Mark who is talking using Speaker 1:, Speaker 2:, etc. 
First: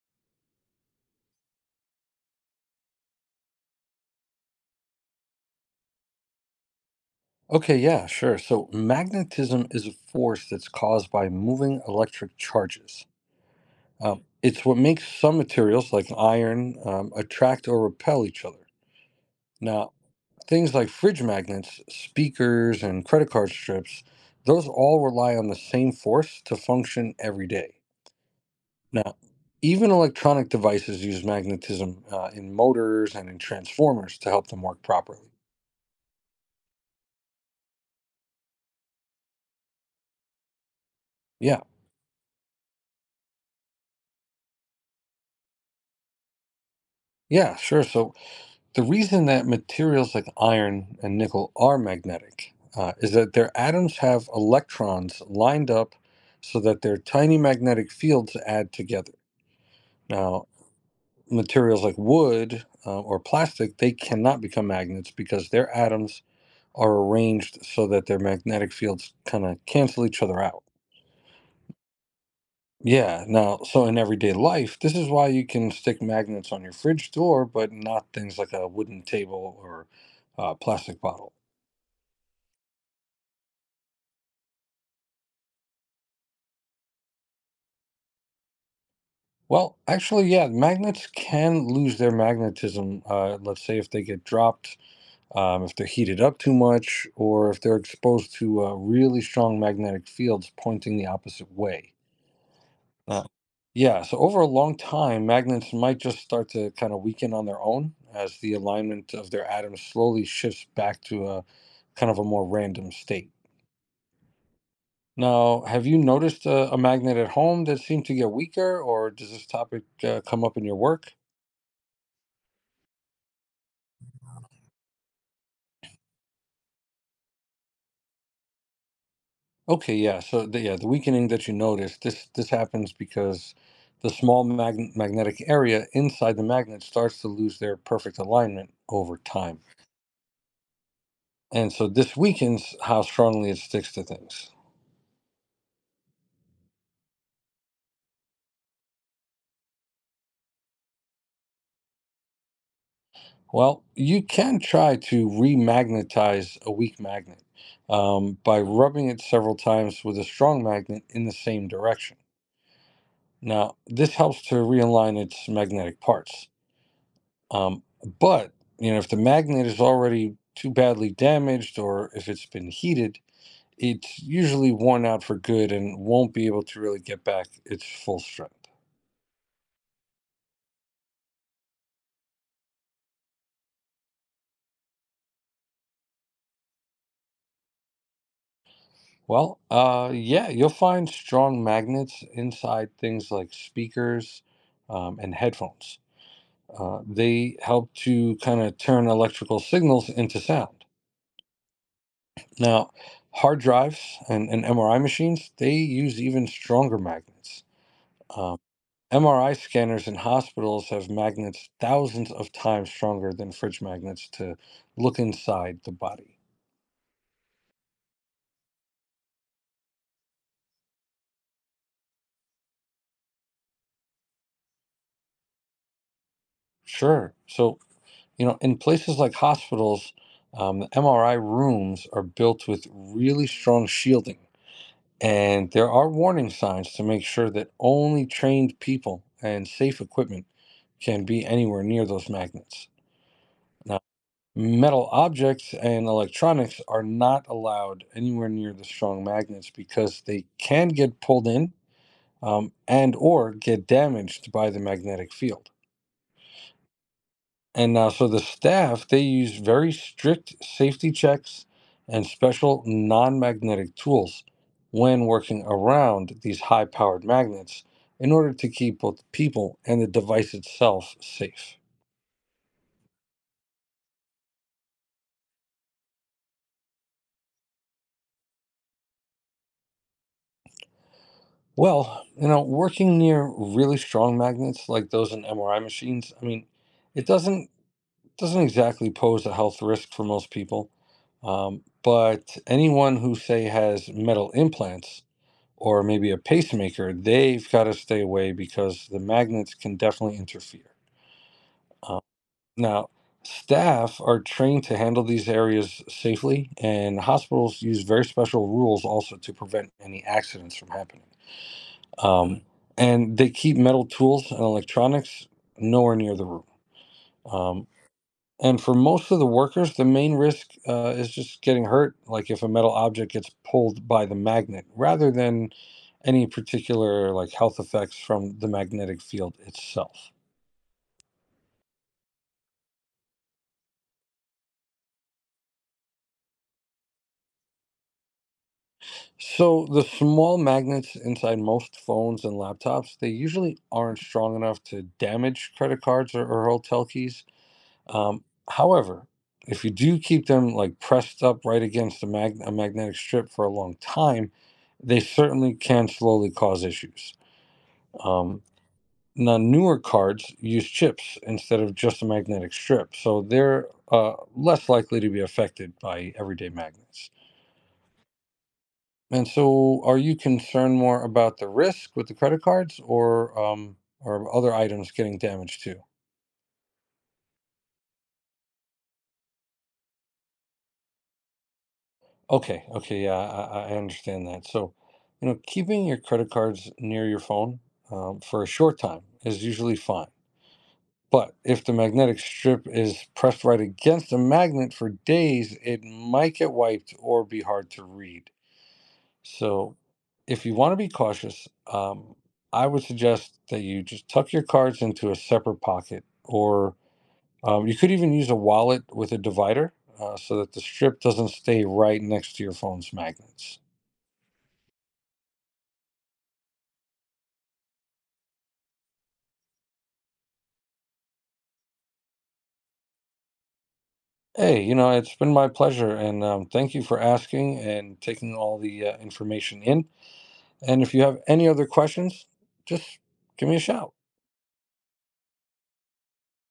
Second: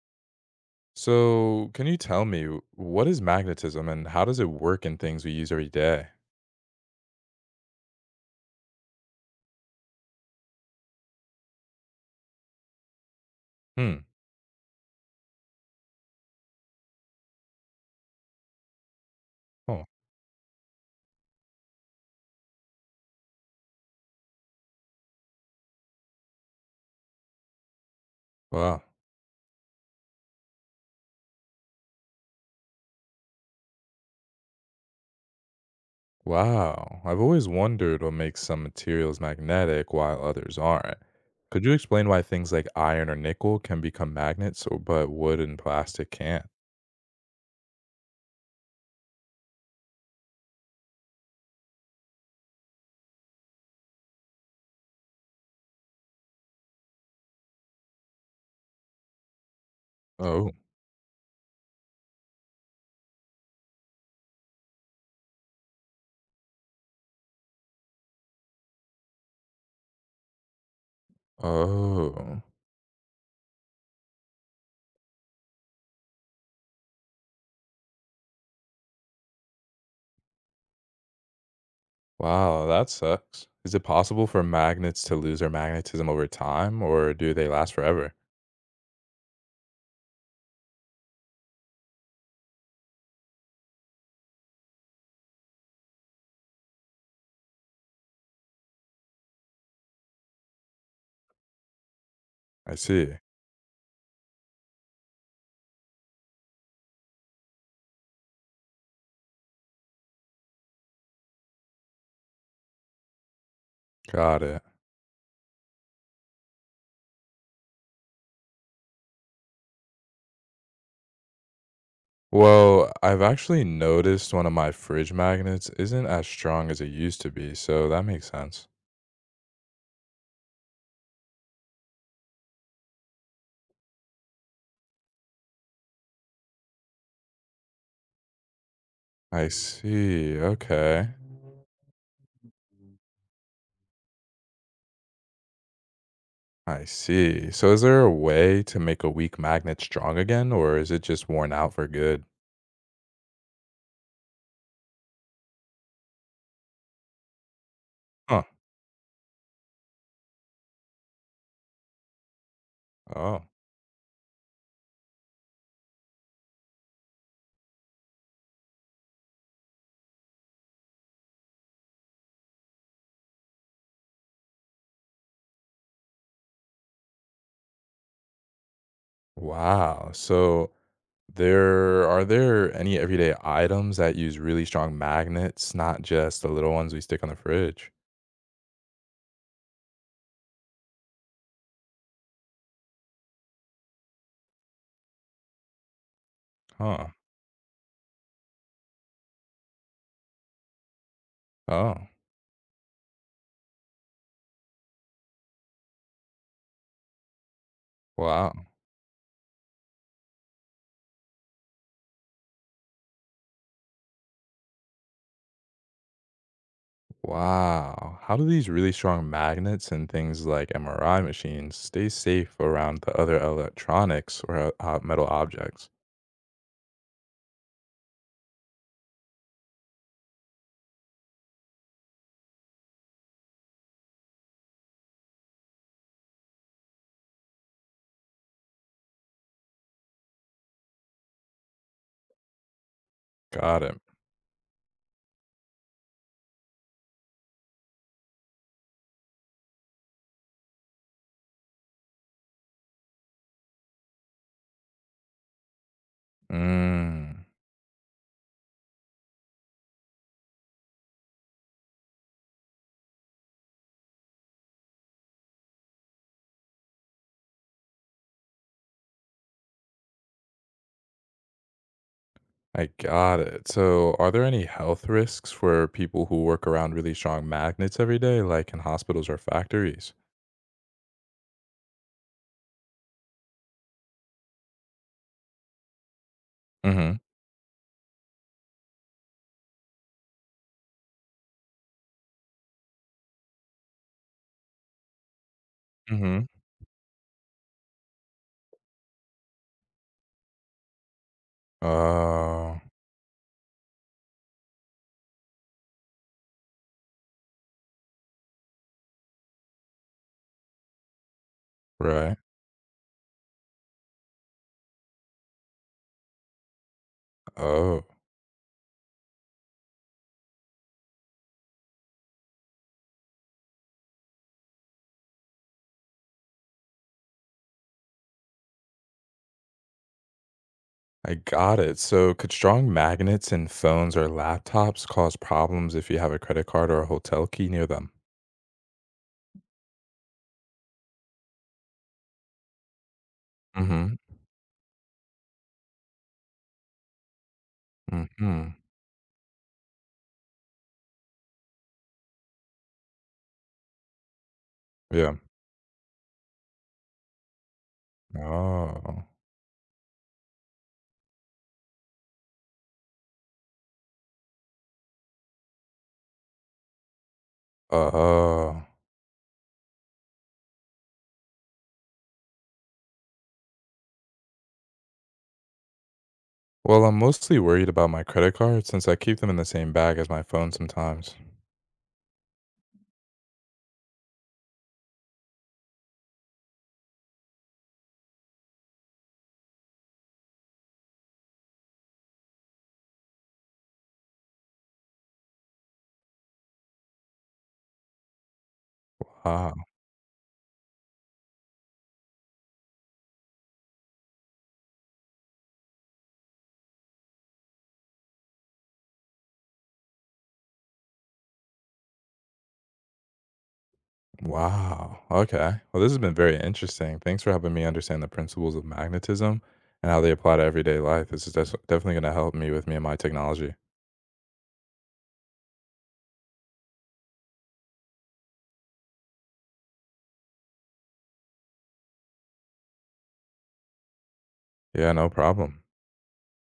Speaker 1: So, can you tell me what is magnetism and how does it work in things we use every day?
Speaker 2: Okay, yeah, sure. So magnetism is a force that's caused by moving electric charges.
Speaker 1: Hmm.
Speaker 2: It's what makes some materials, like iron, attract or repel each other.
Speaker 1: Oh,
Speaker 2: Now, things like fridge magnets, speakers, and credit card strips, those all rely on the same force to function every day.
Speaker 1: wow.
Speaker 2: Now, even electronic devices use magnetism in motors and in transformers to help them work properly.
Speaker 1: Wow, I've always wondered what makes some materials magnetic while others aren't.
Speaker 2: Yeah,
Speaker 1: Could you explain why things like iron or nickel can become magnets, so, but wood and plastic can't?
Speaker 2: yeah, sure. So the reason that materials like iron and nickel are magnetic is that their atoms have electrons lined up so that their tiny magnetic fields add together. Now,
Speaker 1: Oh.
Speaker 2: materials like wood or plastic, they cannot become magnets because their atoms are arranged so that their magnetic fields kind of cancel each other out.
Speaker 1: Oh.
Speaker 2: Yeah, now, so in everyday life, this is why you can stick magnets on your fridge door, but not things like a wooden table or a plastic bottle.
Speaker 1: Wow, that sucks. Is it possible for magnets to lose their magnetism over time, or do they last forever?
Speaker 2: Well, actually, yeah, magnets can lose their magnetism. Let's say if they get dropped, if they're heated up too much, or if they're exposed to really strong magnetic fields pointing the opposite way.
Speaker 1: I see.
Speaker 2: Oh, Yeah, so over a long time, magnets might just start to kind of weaken on their own as the alignment of their atoms slowly shifts back to a kind of a more random state.
Speaker 1: Got it.
Speaker 2: Now, have you noticed a magnet at home that seemed to get weaker, or does this topic come up in your work?
Speaker 1: Well, I've actually noticed one of my fridge magnets isn't as strong as it used to be, so that makes sense.
Speaker 2: Okay, yeah. So the weakening that you notice, this happens because the magnetic area inside the magnet starts to lose their perfect alignment over
Speaker 1: I
Speaker 2: time,
Speaker 1: see. Okay.
Speaker 2: and so this weakens how strongly it sticks to things.
Speaker 1: I see. So is there a way to make a weak magnet strong again, or is it just worn out for good?
Speaker 2: Well, you can try to remagnetize a weak magnet
Speaker 1: Huh.
Speaker 2: by rubbing it several times with a strong magnet in the same direction.
Speaker 1: Oh.
Speaker 2: Now, this helps to realign its magnetic parts. Um, but if the magnet is already too badly damaged or if it's been heated, it's usually worn out for good and won't be able to really get back its full strength.
Speaker 1: Wow. So there are there any everyday items that use really strong magnets, not just the little ones we stick on the fridge?
Speaker 2: Well, yeah, you'll find strong magnets inside things like speakers and headphones.
Speaker 1: Huh.
Speaker 2: They help to kind of turn electrical signals into sound.
Speaker 1: Oh.
Speaker 2: Now, hard drives and MRI machines, they use even stronger magnets. Um,
Speaker 1: Wow.
Speaker 2: MRI scanners in hospitals have magnets thousands of times stronger than fridge magnets to look inside the body.
Speaker 1: Wow. How do these really strong magnets and things like MRI machines stay safe around the other electronics or metal objects?
Speaker 2: Sure. So, you know, in places like hospitals, the MRI rooms are built with really strong shielding. And there are warning signs to make sure that only trained people and safe equipment can be anywhere near those magnets.
Speaker 1: Got it.
Speaker 2: Metal objects and electronics are not allowed anywhere near the strong magnets because they can get pulled in and or get damaged by the magnetic field.
Speaker 1: Mm,
Speaker 2: And so the staff, they use very strict safety checks and special non-magnetic tools when working around these high-powered magnets in order to keep both people and the device itself safe.
Speaker 1: I got it. So, are there any health risks for people who work around really strong magnets every day, like in hospitals or factories?
Speaker 2: Well, you know, working near really strong magnets like those in MRI machines, I mean,
Speaker 1: Mm-hmm.
Speaker 2: it doesn't exactly pose a health risk for most people. But anyone who say has metal implants or maybe a
Speaker 1: Mm-hmm.
Speaker 2: pacemaker, they've got to stay away because the magnets can definitely interfere. Uh,
Speaker 1: Oh,
Speaker 2: now, staff are trained to handle these areas safely, and hospitals use very special rules also to prevent any accidents from happening.
Speaker 1: right.
Speaker 2: Um, and they keep metal tools and electronics nowhere near the room. Um,
Speaker 1: Oh,
Speaker 2: and for most of the workers, the main risk is just getting hurt, like if a metal object gets pulled by the magnet, rather than any particular like health effects from the magnetic field itself.
Speaker 1: I got it. So, could strong magnets in phones or laptops cause problems if you have a credit card or a hotel key near them?
Speaker 2: So the small magnets inside most phones and laptops, they usually
Speaker 1: Mhm,
Speaker 2: aren't strong enough to damage credit cards or hotel keys. Um,
Speaker 1: mhm.
Speaker 2: however, if you do keep them like pressed up right against a magnetic strip for a long time, they
Speaker 1: Yeah.
Speaker 2: certainly can slowly cause issues. Um,
Speaker 1: Oh.
Speaker 2: now, newer cards use chips instead of just a magnetic strip, so they're less likely to be affected by everyday magnets.
Speaker 1: uh
Speaker 2: And so, are you concerned more about the risk with the credit cards, or other items getting damaged too?
Speaker 1: Well, I'm mostly worried about my credit card since I keep them in the same bag as my phone sometimes.
Speaker 2: Okay, okay, yeah, I understand that. So, you know, keeping your credit cards near your phone for a short time is usually fine. But if the magnetic strip is pressed right against a magnet for days, it might get wiped or be hard to read.
Speaker 1: Ah,
Speaker 2: So, if you want to be cautious, um, I would suggest that you just tuck your cards into a separate pocket, or you could even use a wallet with a divider so that the strip doesn't stay right next to your phone's magnets.
Speaker 1: wow. Okay. Well, this has been very interesting. Thanks for helping me understand the principles of magnetism and how they apply to everyday life. This is definitely going to help me with me and my technology.
Speaker 2: Hey, you know, it's been my pleasure, and thank you for asking and taking all the information in. And if you have any other questions, just give me a shout.
Speaker 1: Yeah, no problem.